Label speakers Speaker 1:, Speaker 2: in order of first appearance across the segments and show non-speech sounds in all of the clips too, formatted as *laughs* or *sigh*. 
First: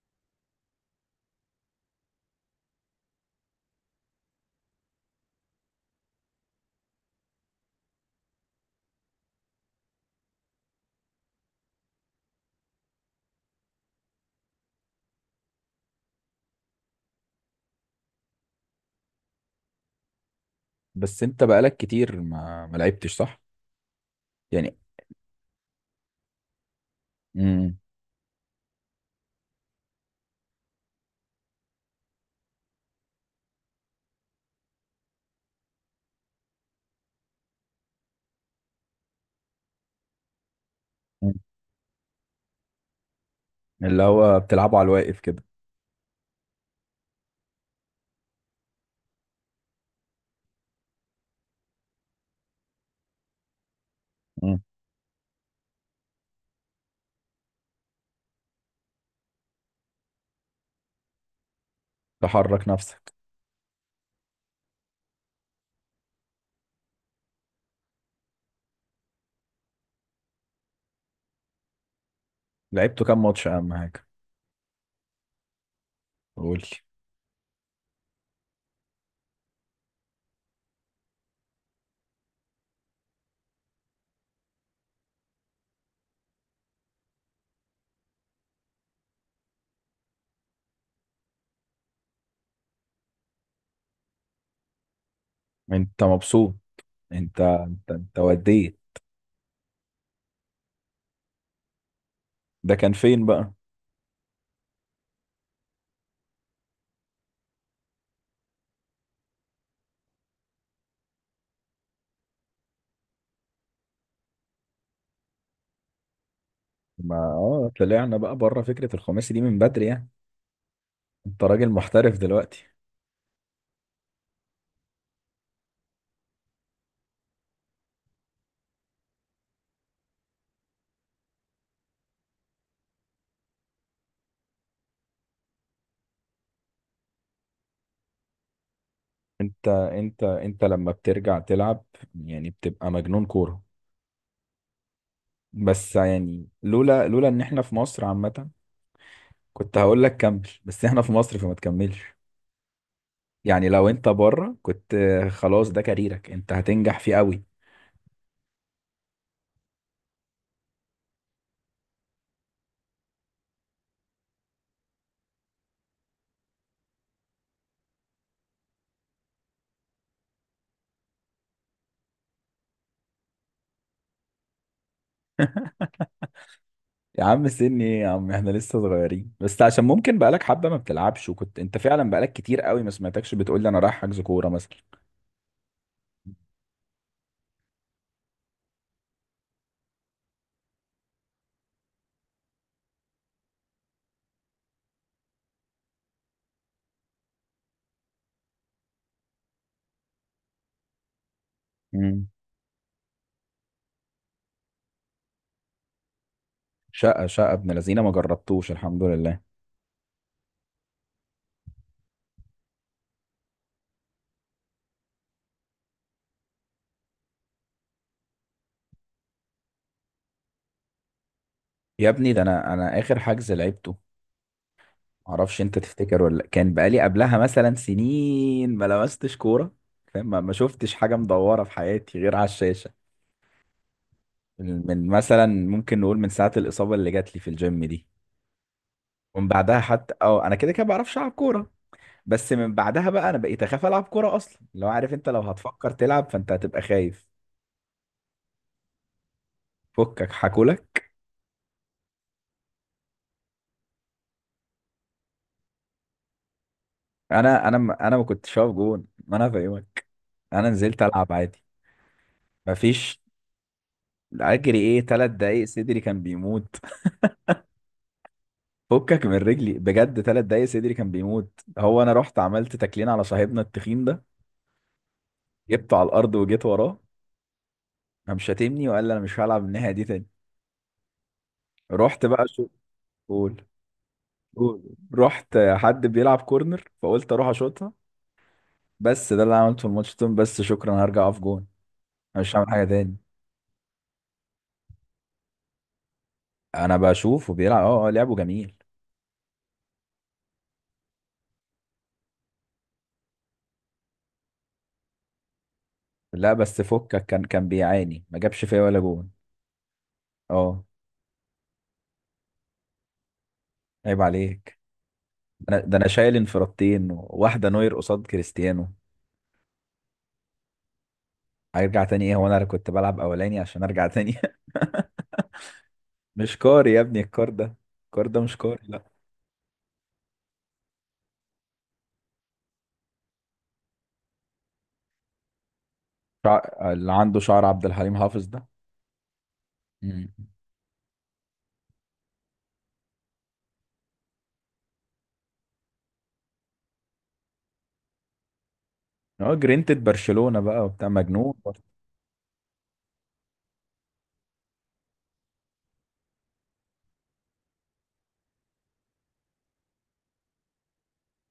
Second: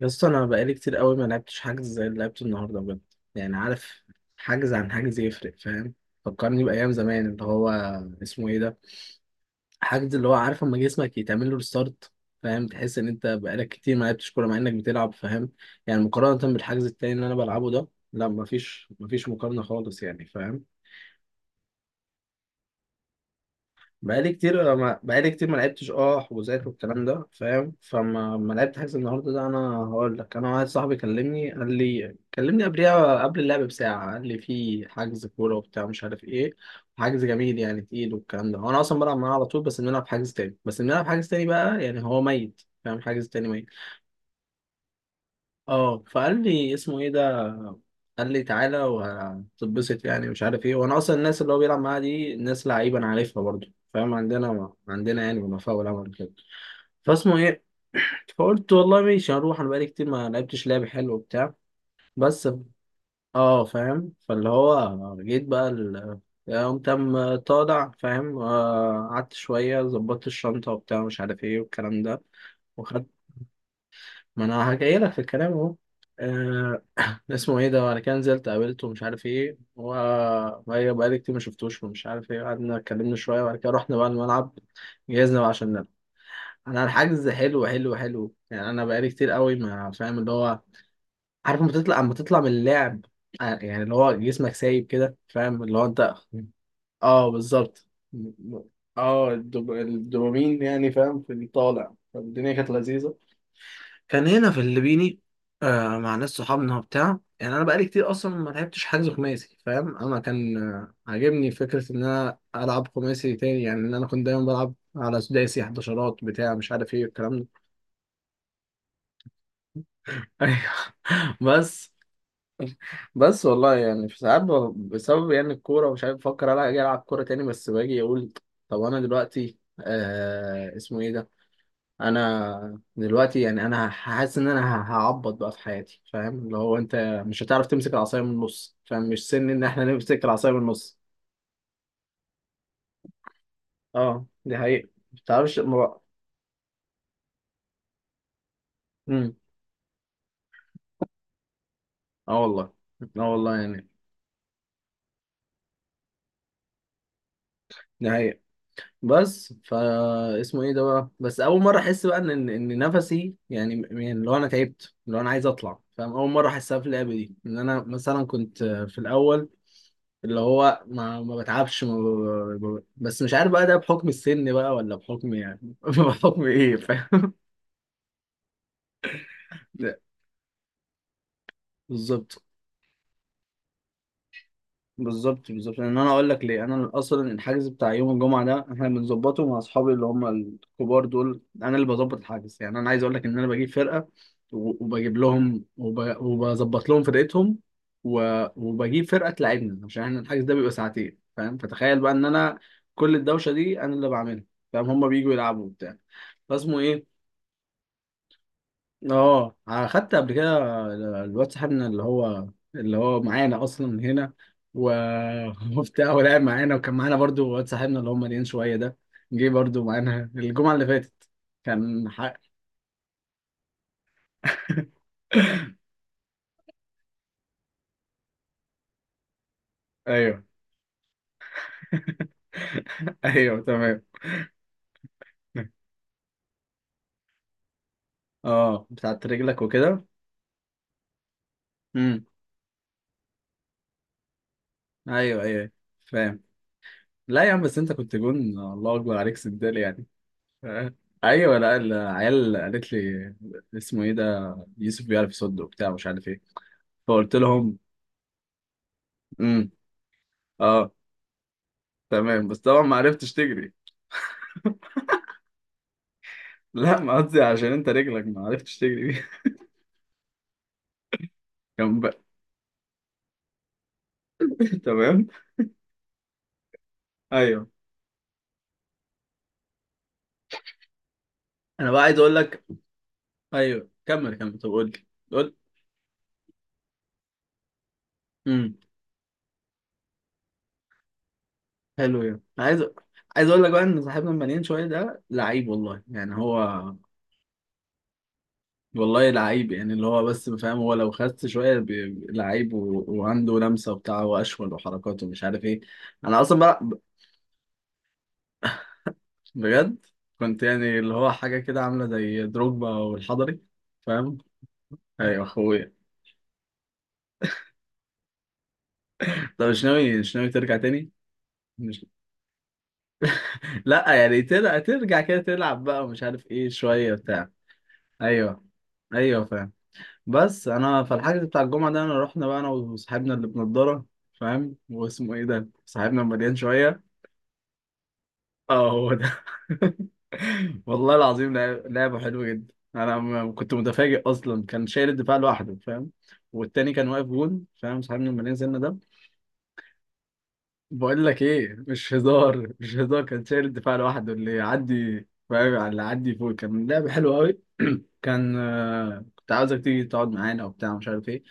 Speaker 1: يا اسطى انا بقالي كتير قوي ما لعبتش حجز زي اللي لعبته النهارده بجد. يعني عارف، حجز عن حجز يفرق. فاهم؟ فكرني بايام زمان اللي هو اسمه ايه ده. حجز اللي هو عارف اما جسمك يتعمل له ريستارت. فاهم؟ تحس ان انت بقالك كتير ما لعبتش كوره مع انك بتلعب. فاهم؟ يعني مقارنه بالحجز التاني اللي انا بلعبه ده. لا، مفيش مفيش مقارنه خالص يعني. فاهم؟
Speaker 2: بس انت بقالك كتير ما لعبتش، صح؟
Speaker 1: بقالي كتير
Speaker 2: يعني،
Speaker 1: ما بقالي كتير ما لعبتش حجوزات والكلام ده. فاهم؟
Speaker 2: مم.
Speaker 1: فما ما لعبت حجز النهارده ده. انا هقول لك، انا واحد صاحبي كلمني قال لي، كلمني قبلها قبل اللعب بساعه، قال لي في حجز كوره وبتاع مش عارف ايه. حجز جميل يعني تقيل والكلام ده. انا اصلا بلعب معاه على طول، بس بنلعب حجز تاني، بس بنلعب حجز
Speaker 2: مم.
Speaker 1: تاني بقى يعني هو ميت. فاهم؟ حجز تاني.
Speaker 2: اللي هو بتلعبه على الواقف كده.
Speaker 1: اه، فقال لي اسمه ايه ده، قال لي تعالى وهتتبسط يعني مش عارف ايه. وانا اصلا الناس اللي هو بيلعب معاها دي ناس لعيبه انا عارفها برضو. فاهم؟
Speaker 2: مم.
Speaker 1: عندنا يعني وفاء والعمل كده. فاسمه ايه؟ فقلت والله ماشي هروح، انا بقالي كتير ما لعبتش لعب حلو وبتاع. بس.
Speaker 2: تحرك نفسك.
Speaker 1: اه فاهم فاللي هو جيت بقى قمت قام طالع. فاهم؟ قعدت شويه ظبطت الشنطه وبتاع مش عارف ايه والكلام ده
Speaker 2: لعبته
Speaker 1: وخدت.
Speaker 2: كام ماتش؟ اهم حاجه
Speaker 1: ما انا هجيلك في الكلام اهو.
Speaker 2: قول لي.
Speaker 1: آه، اسمه ايه ده، وانا كان نزلت قابلته ومش عارف ايه و بقالي كتير ما شفتوش ومش عارف ايه. قعدنا اتكلمنا شويه وبعد كده رحنا بقى الملعب، جهزنا بقى عشان نلعب. انا الحجز حلو حلو حلو يعني، انا بقالي كتير قوي ما فاهم اللي هو. عارف لما تطلع اما تطلع من اللعب، يعني اللي هو جسمك سايب كده. فاهم؟ اللي هو
Speaker 2: انت
Speaker 1: انت،
Speaker 2: مبسوط؟
Speaker 1: اه
Speaker 2: انت
Speaker 1: بالظبط.
Speaker 2: انت انت وديت.
Speaker 1: اه الدوبامين يعني. فاهم؟ في الطالع، فالدنيا كانت
Speaker 2: ده كان
Speaker 1: لذيذه.
Speaker 2: فين بقى؟
Speaker 1: كان هنا في الليبيني، آه مع ناس صحابنا وبتاع. يعني انا بقالي كتير اصلا ما لعبتش حجز خماسي. فاهم؟ انا كان عاجبني فكره ان انا العب خماسي تاني، يعني ان انا كنت دايما بلعب على سداسي حداشرات بتاع مش عارف ايه
Speaker 2: ما
Speaker 1: الكلام ده.
Speaker 2: طلعنا بقى بره، فكره الخماسي دي من بدري يعني.
Speaker 1: *laughs* ايوه.
Speaker 2: انت راجل
Speaker 1: بس،
Speaker 2: محترف دلوقتي.
Speaker 1: بس والله يعني في ساعات بسبب يعني الكوره ومش عارف بفكر الا اجي العب كوره تاني، بس باجي اقول طب انا دلوقتي آه اسمه ايه ده. انا دلوقتي يعني انا حاسس ان انا هعبط بقى في حياتي. فاهم؟ اللي هو انت مش هتعرف تمسك العصايه من النص. فاهم؟ مش سن ان
Speaker 2: انت
Speaker 1: احنا
Speaker 2: انت
Speaker 1: نمسك العصايه من
Speaker 2: انت لما
Speaker 1: النص.
Speaker 2: بترجع تلعب، يعني بتبقى مجنون كوره.
Speaker 1: اه دي حقيقة ما بتعرفش
Speaker 2: بس
Speaker 1: ما.
Speaker 2: يعني، لولا ان احنا في مصر عامه،
Speaker 1: امم
Speaker 2: كنت هقول لك كمل، بس احنا في مصر فما تكملش.
Speaker 1: اه والله. اه والله
Speaker 2: يعني
Speaker 1: يعني.
Speaker 2: لو انت بره، كنت خلاص ده كاريرك، انت هتنجح فيه قوي.
Speaker 1: دي حقيقة. بس فا اسمه ايه ده بقى. بس اول مره احس بقى ان إن نفسي يعني، يعني اللي هو انا تعبت، اللي هو انا عايز اطلع. فاهم؟ اول مره احسها في اللعبه دي، ان انا مثلا كنت في الاول اللي هو ما بتعبش ما. بس مش عارف بقى، ده بحكم السن بقى ولا بحكم يعني *laughs*
Speaker 2: *laughs*
Speaker 1: بحكم ايه.
Speaker 2: يا
Speaker 1: فاهم؟
Speaker 2: عم سني ايه يا عم؟ احنا لسه صغيرين، بس عشان
Speaker 1: *laughs*
Speaker 2: ممكن بقالك حبة ما بتلعبش، وكنت انت فعلا بقالك
Speaker 1: بالظبط.
Speaker 2: كتير قوي ما سمعتكش بتقول لي انا رايح حجز كورة مثلا.
Speaker 1: بالظبط بالظبط لان انا اقول لك ليه. انا اصلا الحجز بتاع يوم الجمعه ده احنا بنظبطه مع اصحابي اللي هم الكبار دول، انا اللي بظبط الحجز. يعني انا عايز اقول لك ان انا بجيب فرقه وبجيب لهم وبظبط لهم فرقتهم و... وبجيب فرقه تلعبنا عشان احنا الحجز ده بيبقى ساعتين. فاهم؟ فتخيل بقى ان
Speaker 2: مم.
Speaker 1: انا كل الدوشه دي انا اللي بعملها. فاهم؟ هم بيجوا يلعبوا وبتاع. فاسمه ايه.
Speaker 2: شقة شقة ابن لذينه ما جربتوش، الحمد لله.
Speaker 1: اه خدت قبل كده. الواد صاحبنا اللي هو اللي هو معانا اصلا هنا و... *laughs* وبتاع. ولعب معانا وكان معانا برضو واد صاحبنا اللي هو مليان شويه ده، جه برضو معانا الجمعه اللي فاتت،
Speaker 2: يا
Speaker 1: كان
Speaker 2: ابني،
Speaker 1: حق.
Speaker 2: ده انا اخر حجز لعبته،
Speaker 1: *laughs*
Speaker 2: معرفش انت تفتكر ولا لأ. كان بقالي قبلها مثلا سنين ما لمستش كورة، فاهم، ما
Speaker 1: ايوه.
Speaker 2: ما شفتش حاجة مدورة في حياتي غير على الشاشة.
Speaker 1: *laughs* ايوه تمام.
Speaker 2: من مثلا، ممكن نقول من ساعة الإصابة اللي جات لي في الجيم دي.
Speaker 1: اه بتاعت
Speaker 2: ومن
Speaker 1: رجلك
Speaker 2: بعدها
Speaker 1: وكده.
Speaker 2: حتى، انا كده كده بعرفش العب كوره.
Speaker 1: امم
Speaker 2: بس من بعدها بقى، انا بقيت اخاف العب كوره اصلا. لو عارف انت، لو
Speaker 1: ايوه ايوه
Speaker 2: هتفكر تلعب،
Speaker 1: فاهم.
Speaker 2: فانت هتبقى خايف.
Speaker 1: لا يا عم، بس انت كنت جون الله اكبر عليك سندال يعني.
Speaker 2: فكك
Speaker 1: *laughs* آه.
Speaker 2: حكولك.
Speaker 1: ايوه لا، العيال قالت لي اسمه ايه ده، يوسف بيعرف يصد وبتاع مش عارف ايه. فقلت
Speaker 2: انا
Speaker 1: لهم
Speaker 2: انا ما- انا ما كنتش هقف جون، ما انا
Speaker 1: امم،
Speaker 2: فاهمك. انا
Speaker 1: اه
Speaker 2: نزلت العب عادي.
Speaker 1: تمام. بس طبعا ما
Speaker 2: مفيش،
Speaker 1: عرفتش تجري.
Speaker 2: اجري ايه؟ ثلاث دقايق صدري كان بيموت.
Speaker 1: لا
Speaker 2: *laughs*
Speaker 1: ما قصدي عشان انت رجلك ما عرفتش تجري بيها.
Speaker 2: فكك من رجلي بجد، ثلاث دقايق صدري كان بيموت.
Speaker 1: *laughs* كان
Speaker 2: هو انا
Speaker 1: بقى.
Speaker 2: رحت عملت تكلين على صاحبنا التخين ده،
Speaker 1: *laughs* تمام.
Speaker 2: جبته على الارض وجيت وراه.
Speaker 1: ايوه
Speaker 2: قام شاتمني وقال لي انا مش هلعب الناحيه دي تاني.
Speaker 1: انا بقى عايز
Speaker 2: رحت
Speaker 1: اقول
Speaker 2: بقى،
Speaker 1: لك.
Speaker 2: شو؟ قول.
Speaker 1: ايوه كمل كمل، طب
Speaker 2: جول.
Speaker 1: قول لي. قول.
Speaker 2: رحت حد بيلعب كورنر، فقلت اروح اشوطها.
Speaker 1: امم
Speaker 2: بس ده اللي أنا عملته في الماتش ده، بس شكرا، أنا هرجع اقف جون،
Speaker 1: حلو يعني.
Speaker 2: أنا مش هعمل
Speaker 1: عايز
Speaker 2: حاجه تاني.
Speaker 1: عايز اقول لك بقى ان صاحبنا المليان شويه ده لعيب والله يعني هو.
Speaker 2: انا بشوف، وبيلعب، لعبه جميل.
Speaker 1: والله لعيب يعني اللي هو بس. فاهم؟ هو لو خس شويه لعيب وعنده لمسه وبتاع واشول وحركات ومش عارف ايه. انا
Speaker 2: لا
Speaker 1: اصلا بقى،
Speaker 2: بس فكك، كان بيعاني، ما جابش فيا ولا جون.
Speaker 1: بجد كنت
Speaker 2: اه،
Speaker 1: يعني اللي هو حاجة كده عاملة زي دروجبا والحضري.
Speaker 2: عيب
Speaker 1: فاهم؟
Speaker 2: عليك.
Speaker 1: ايوه
Speaker 2: ده انا
Speaker 1: اخويا.
Speaker 2: ده انا شايل انفرادتين، واحده نوير قصاد كريستيانو.
Speaker 1: *laughs* طب مش ناوي، مش ناوي ترجع تاني.
Speaker 2: هيرجع
Speaker 1: مش...
Speaker 2: تاني ايه؟ هو انا كنت بلعب اولاني عشان ارجع
Speaker 1: لا
Speaker 2: تاني؟
Speaker 1: يعني ترجع ترجع كده تلعب بقى ومش
Speaker 2: *laughs*
Speaker 1: عارف
Speaker 2: مش
Speaker 1: ايه
Speaker 2: كاري يا
Speaker 1: شوية
Speaker 2: ابني
Speaker 1: بتاع.
Speaker 2: الكار ده، الكار ده مش
Speaker 1: ايوه
Speaker 2: كاري، لا.
Speaker 1: ايوه فاهم. بس انا فالحجز بتاع الجمعة ده، انا رحنا بقى انا وصاحبنا اللي بنضارة. فاهم؟ واسمه ايه ده صاحبنا المليان
Speaker 2: شع... اللي
Speaker 1: شوية.
Speaker 2: عنده شعر عبد الحليم حافظ ده.
Speaker 1: اه هو ده.
Speaker 2: مم.
Speaker 1: *laughs* والله العظيم لعبة حلوة جدا. انا كنت متفاجئ اصلا. كان شايل الدفاع لوحده. فاهم؟ والتاني كان واقف جون. فاهم؟ صاحبنا لما نزلنا ده.
Speaker 2: اه، جرينتد برشلونة بقى وبتاع،
Speaker 1: بقول لك
Speaker 2: مجنون
Speaker 1: ايه،
Speaker 2: برضه.
Speaker 1: مش هزار مش هزار، كان شايل الدفاع لوحده، اللي يعدي. فاهم؟ على اللي يعدي فوق. كان لعبة حلوة قوي. كان كنت عاوزك تيجي تقعد معانا وبتاع مش عارف ايه.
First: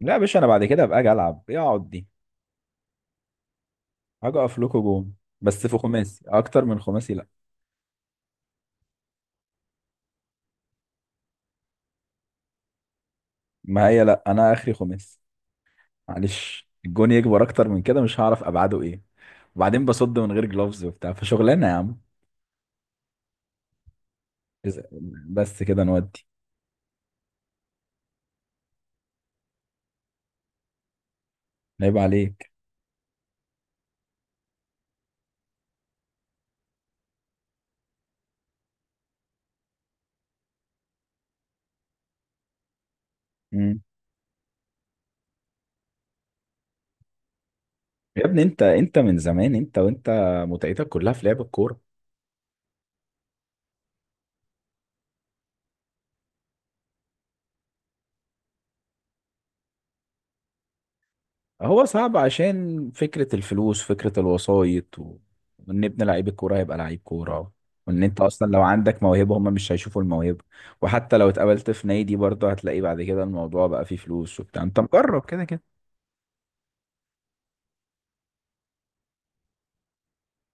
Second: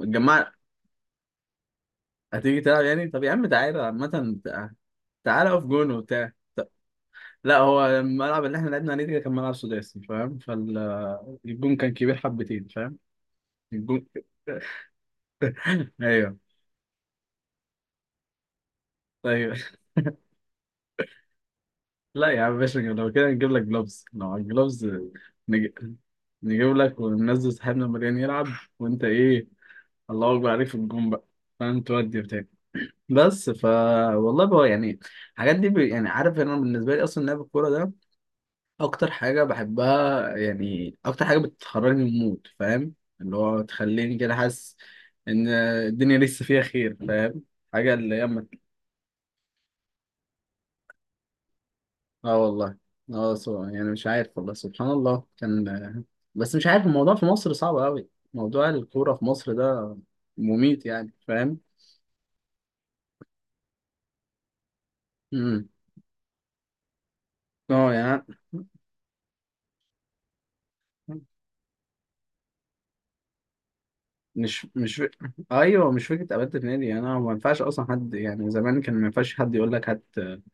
Speaker 2: لا يا باشا، انا بعد كده ابقى اجي العب إيه اقعد دي؟
Speaker 1: هتيجي تلعب يعني، طب يا عم تعالى
Speaker 2: هاجي
Speaker 1: عامة
Speaker 2: اقف لكم جون.
Speaker 1: تعالى اقف
Speaker 2: بس في
Speaker 1: جون
Speaker 2: خماسي
Speaker 1: وبتاع.
Speaker 2: اكتر من خماسي، لا.
Speaker 1: لا، هو الملعب اللي احنا لعبنا عليه ده كان ملعب سداسي. فاهم؟ فالجون كان كبير حبتين. فاهم؟
Speaker 2: ما هي
Speaker 1: الجون.
Speaker 2: لا، انا اخري خماسي.
Speaker 1: *laughs* ايوه.
Speaker 2: معلش، الجون يكبر اكتر من كده مش هعرف ابعاده ايه.
Speaker 1: ايوه
Speaker 2: وبعدين بصد من غير جلوفز وبتاع، فشغلانه يا عم.
Speaker 1: لا يا عم باشا، لو كده نجيب لك جلوفز، لو على
Speaker 2: إز-
Speaker 1: الجلوفز
Speaker 2: بس كده
Speaker 1: نجيب,
Speaker 2: نودي.
Speaker 1: نجيب لك وننزل صاحبنا مريان يلعب. وانت ايه، الله اكبر عليك في الجون بقى. فاهم؟
Speaker 2: عيب
Speaker 1: تودي بتاعي.
Speaker 2: عليك.
Speaker 1: بس ف. والله بقى يعني الحاجات دي يعني عارف، انا بالنسبه لي اصلا لعب الكوره ده اكتر حاجه بحبها. يعني اكتر حاجه بتخرجني من المود. فاهم؟ اللي هو
Speaker 2: مم.
Speaker 1: تخليني كده حاسس ان الدنيا لسه فيها خير. فاهم؟ حاجه اللي
Speaker 2: يا
Speaker 1: هي
Speaker 2: ابني، انت من زمان، انت وانت متعتك كلها في لعب الكوره.
Speaker 1: اه والله. اه يعني مش عارف والله سبحان الله كان. بس مش عارف الموضوع في مصر صعب قوي. موضوع الكوره في مصر ده مميت يعني. فاهم؟
Speaker 2: هو صعب عشان فكرة الفلوس، فكرة الوسايط و...
Speaker 1: امم
Speaker 2: وان ابن لعيب الكورة هيبقى لعيب كورة،
Speaker 1: اه
Speaker 2: وان انت
Speaker 1: يعني.
Speaker 2: اصلا لو عندك موهبة هم مش هيشوفوا الموهبة، وحتى لو اتقابلت في نادي برضه هتلاقي بعد كده الموضوع بقى فيه فلوس وبتاع،
Speaker 1: مش
Speaker 2: انت
Speaker 1: مش ف...
Speaker 2: مجرب كده كده.
Speaker 1: ايوه مش فكره ابات النادي. انا ما ينفعش اصلا حد يعني. زمان كان ما ينفعش حد يقول لك هات،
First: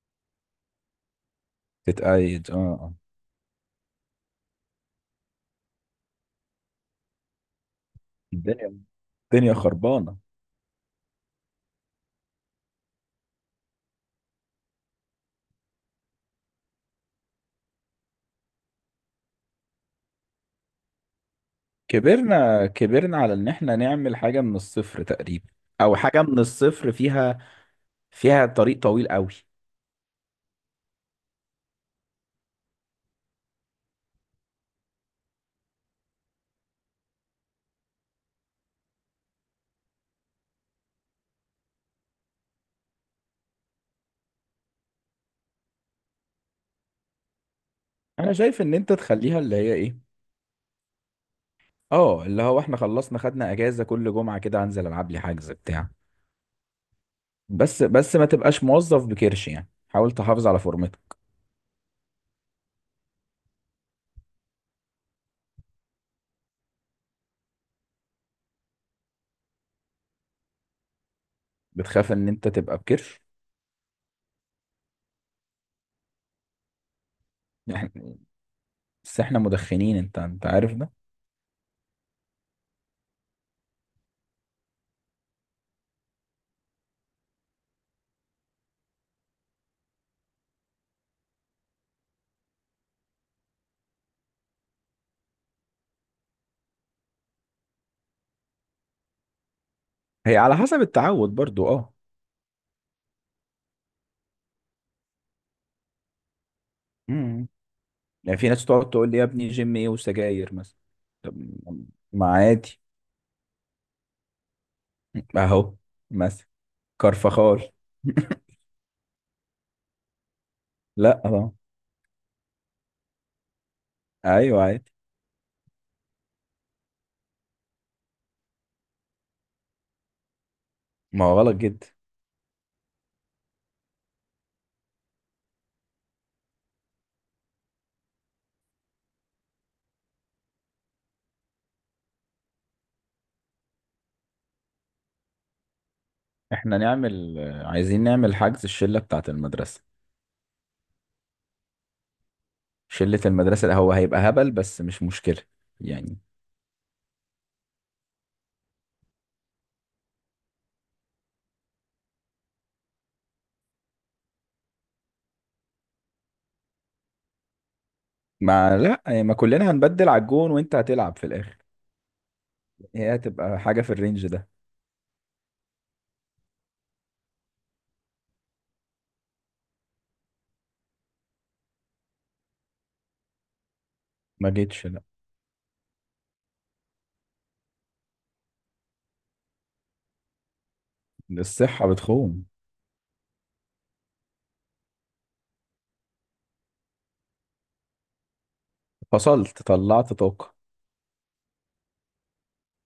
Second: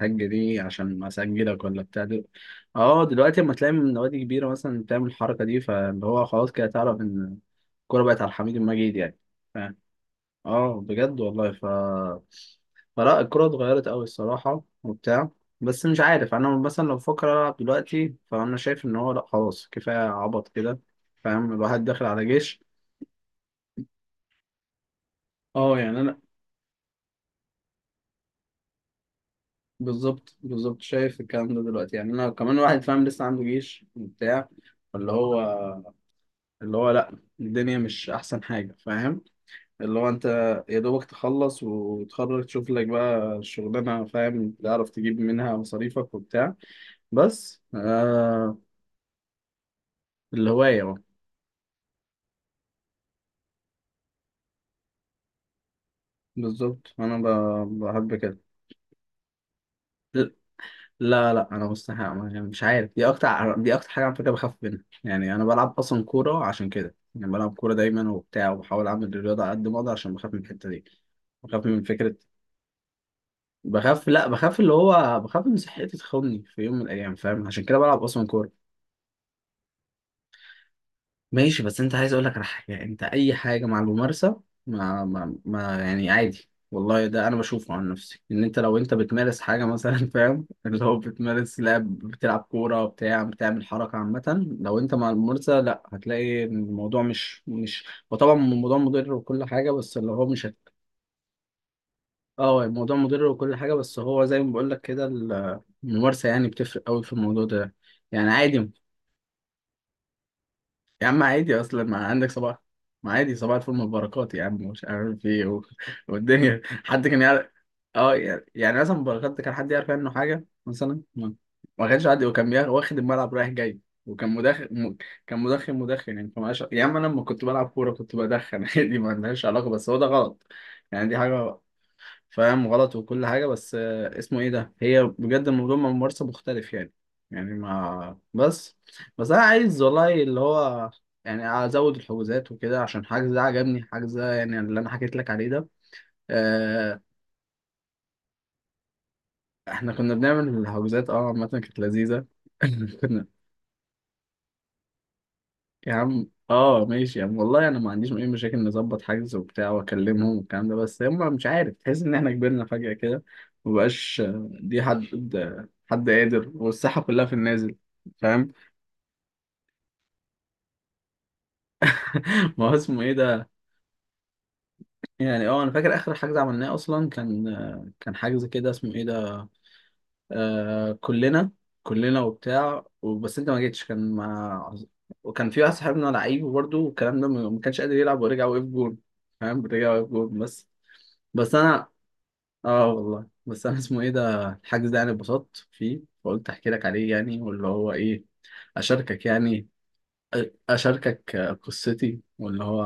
Speaker 1: هات جنيه عشان ما اسجلك ولا بتاع
Speaker 2: تتقيد، اه، آه.
Speaker 1: اه دلوقتي اما تلاقي من نوادي كبيره مثلا بتعمل الحركه دي. فاللي هو خلاص كده تعرف ان الكوره بقت على حميد
Speaker 2: الدنيا
Speaker 1: المجيد يعني.
Speaker 2: الدنيا
Speaker 1: فاهم؟
Speaker 2: خربانة.
Speaker 1: اه بجد والله ف. فلا الكوره اتغيرت قوي الصراحه وبتاع. بس مش عارف، انا مثلا لو بفكر العب دلوقتي فانا شايف ان هو لا، خلاص كفايه عبط كده. فاهم؟ الواحد داخل على جيش.
Speaker 2: كبرنا كبرنا على ان احنا نعمل حاجة من الصفر تقريبا،
Speaker 1: اه
Speaker 2: او
Speaker 1: يعني انا
Speaker 2: حاجة من الصفر فيها، فيها طريق طويل قوي.
Speaker 1: بالظبط بالظبط. شايف الكلام ده دلوقتي؟ يعني انا كمان واحد. فاهم؟ لسه عنده جيش وبتاع. اللي هو اللي هو لا، الدنيا مش احسن حاجه. فاهم؟ اللي هو انت يا دوبك تخلص وتخرج تشوف لك بقى الشغلانه. فاهم؟ تعرف تجيب منها مصاريفك وبتاع. بس
Speaker 2: انا
Speaker 1: آه.
Speaker 2: شايف ان انت تخليها اللي هي ايه،
Speaker 1: الهوايه بقى.
Speaker 2: اه اللي هو احنا خلصنا، خدنا اجازه، كل جمعه كده هنزل العب لي حجز بتاع.
Speaker 1: بالظبط انا
Speaker 2: بس
Speaker 1: بحب
Speaker 2: بس ما
Speaker 1: كده.
Speaker 2: تبقاش موظف بكرش، يعني حاول تحافظ على فورمتك.
Speaker 1: لا لا، انا مستحيل يعني مش عارف، دي اكتر، دي اكتر حاجه على فكره بخاف منها. يعني انا بلعب اصلا كوره عشان كده. يعني بلعب كوره دايما وبتاع، وبحاول اعمل الرياضه على قد ما اقدر عشان بخاف من الحته دي. بخاف من
Speaker 2: بتخاف
Speaker 1: فكره.
Speaker 2: ان انت تبقى بكرش؟
Speaker 1: بخاف، لا بخاف اللي هو بخاف ان صحتي تخوني في يوم من الايام. فاهم؟ عشان كده
Speaker 2: يعني،
Speaker 1: بلعب اصلا كوره.
Speaker 2: بس احنا مدخنين، انت عارف ده.
Speaker 1: ماشي بس انت عايز اقول لك على حاجه يعني. انت اي حاجه مع الممارسه ما يعني عادي. والله ده انا بشوفه عن نفسي، ان انت لو انت بتمارس حاجه مثلا *laughs* فاهم اللي هو بتمارس لعب بتلعب كوره بتاع بتعمل حركه عامه، لو انت مع الممارسه لا، هتلاقي إن الموضوع مش وطبعا الموضوع مضر وكل حاجه، بس اللي هو
Speaker 2: هي
Speaker 1: مش
Speaker 2: على
Speaker 1: هت...
Speaker 2: حسب التعود برضو، اه.
Speaker 1: اه الموضوع مضر وكل حاجه بس هو زي ما بقول لك كده. الممارسه يعني بتفرق قوي في الموضوع
Speaker 2: امم
Speaker 1: ده. يعني
Speaker 2: يعني في ناس
Speaker 1: عادي.
Speaker 2: تقعد تقول لي يا ابني جيم ايه وسجاير مثلا.
Speaker 1: يا عم عادي، اصلا ما
Speaker 2: ما
Speaker 1: عندك صباح.
Speaker 2: عادي.
Speaker 1: ما عادي صباح الفل مباركات يا عم مش عارف ايه
Speaker 2: اهو،
Speaker 1: *laughs*
Speaker 2: مثلا،
Speaker 1: والدنيا حد كان يعرف.
Speaker 2: كرفخال.
Speaker 1: اه
Speaker 2: *laughs*
Speaker 1: يعني يعني مثلا مباركات كان حد يعرف عنه حاجه مثلا
Speaker 2: لا،
Speaker 1: ما،
Speaker 2: اه.
Speaker 1: ما كانش حد. وكان واخد الملعب رايح جاي، وكان
Speaker 2: ايوه
Speaker 1: مدخن
Speaker 2: عادي.
Speaker 1: كان مدخن مدخن يعني يا عم انا لما كنت بلعب كوره كنت بدخن *laughs* عادي ما عندهاش علاقه. بس هو ده غلط يعني. دي
Speaker 2: ما هو غلط
Speaker 1: حاجه.
Speaker 2: جدا.
Speaker 1: فاهم؟ غلط وكل حاجة، بس اسمه ايه ده، هي بجد الموضوع من ممارسة مختلف يعني. يعني ما بس بس انا عايز والله اللي هو يعني ازود الحجوزات وكده عشان حجز ده عجبني. حجز ده يعني اللي انا حكيت لك عليه ده.
Speaker 2: احنا
Speaker 1: آه،
Speaker 2: نعمل، عايزين نعمل حجز الشله بتاعت المدرسه.
Speaker 1: احنا كنا بنعمل الحجوزات، اه عامة كانت لذيذة. *laughs*
Speaker 2: شلة
Speaker 1: كنا.
Speaker 2: المدرسة هو هيبقى هبل، بس مش مشكلة
Speaker 1: يا
Speaker 2: يعني.
Speaker 1: عم اه ماشي يا عم، والله انا ما عنديش اي مشاكل، نظبط حجز وبتاع واكلمهم والكلام ده. بس هم مش عارف، تحس ان احنا كبرنا فجأة كده، مبقاش. دي حد، حد قادر، والساحة كلها في النازل. فاهم؟
Speaker 2: ما لا، يعني ما كلنا هنبدل على الجون، وانت هتلعب في الاخر.
Speaker 1: *laughs* ما هو اسمه ايه
Speaker 2: هي
Speaker 1: ده.
Speaker 2: هتبقى حاجة في الرينج ده.
Speaker 1: يعني اه انا فاكر اخر حجز عملناه اصلا كان، كان حجز كده اسمه ايه ده، آه كلنا كلنا وبتاع. بس انت ما جيتش، كان
Speaker 2: ما
Speaker 1: مع.
Speaker 2: جيتش، لا.
Speaker 1: وكان في واحد صاحبنا لعيب برضه والكلام ده، ما كانش قادر يلعب ورجع وقف جون. فاهم؟ رجع وقف جون بس. بس
Speaker 2: الصحة
Speaker 1: انا
Speaker 2: بتخون.
Speaker 1: اه والله، بس انا اسمه ايه ده، الحجز ده يعني اتبسطت فيه فقلت احكي لك عليه يعني، واللي هو ايه، اشاركك
Speaker 2: فصلت،
Speaker 1: يعني.
Speaker 2: طلعت طاقة.
Speaker 1: اشاركك قصتي، واللي هو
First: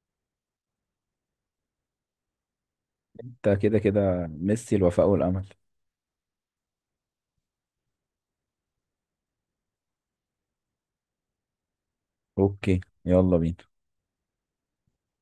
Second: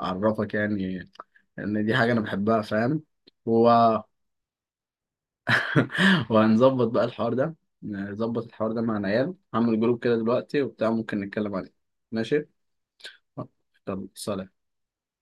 Speaker 1: اعرفك يعني ان دي حاجه انا بحبها. فاهم؟
Speaker 2: انت
Speaker 1: و...
Speaker 2: كده
Speaker 1: *laughs*
Speaker 2: كده ميسي الوفاء والأمل.
Speaker 1: وهنظبط بقى الحوار ده. نظبط الحوار ده مع العيال، هعمل جروب كده دلوقتي وبتاع ممكن نتكلم عليه. ماشي
Speaker 2: اوكي، يلا بينا.
Speaker 1: يلا سلام.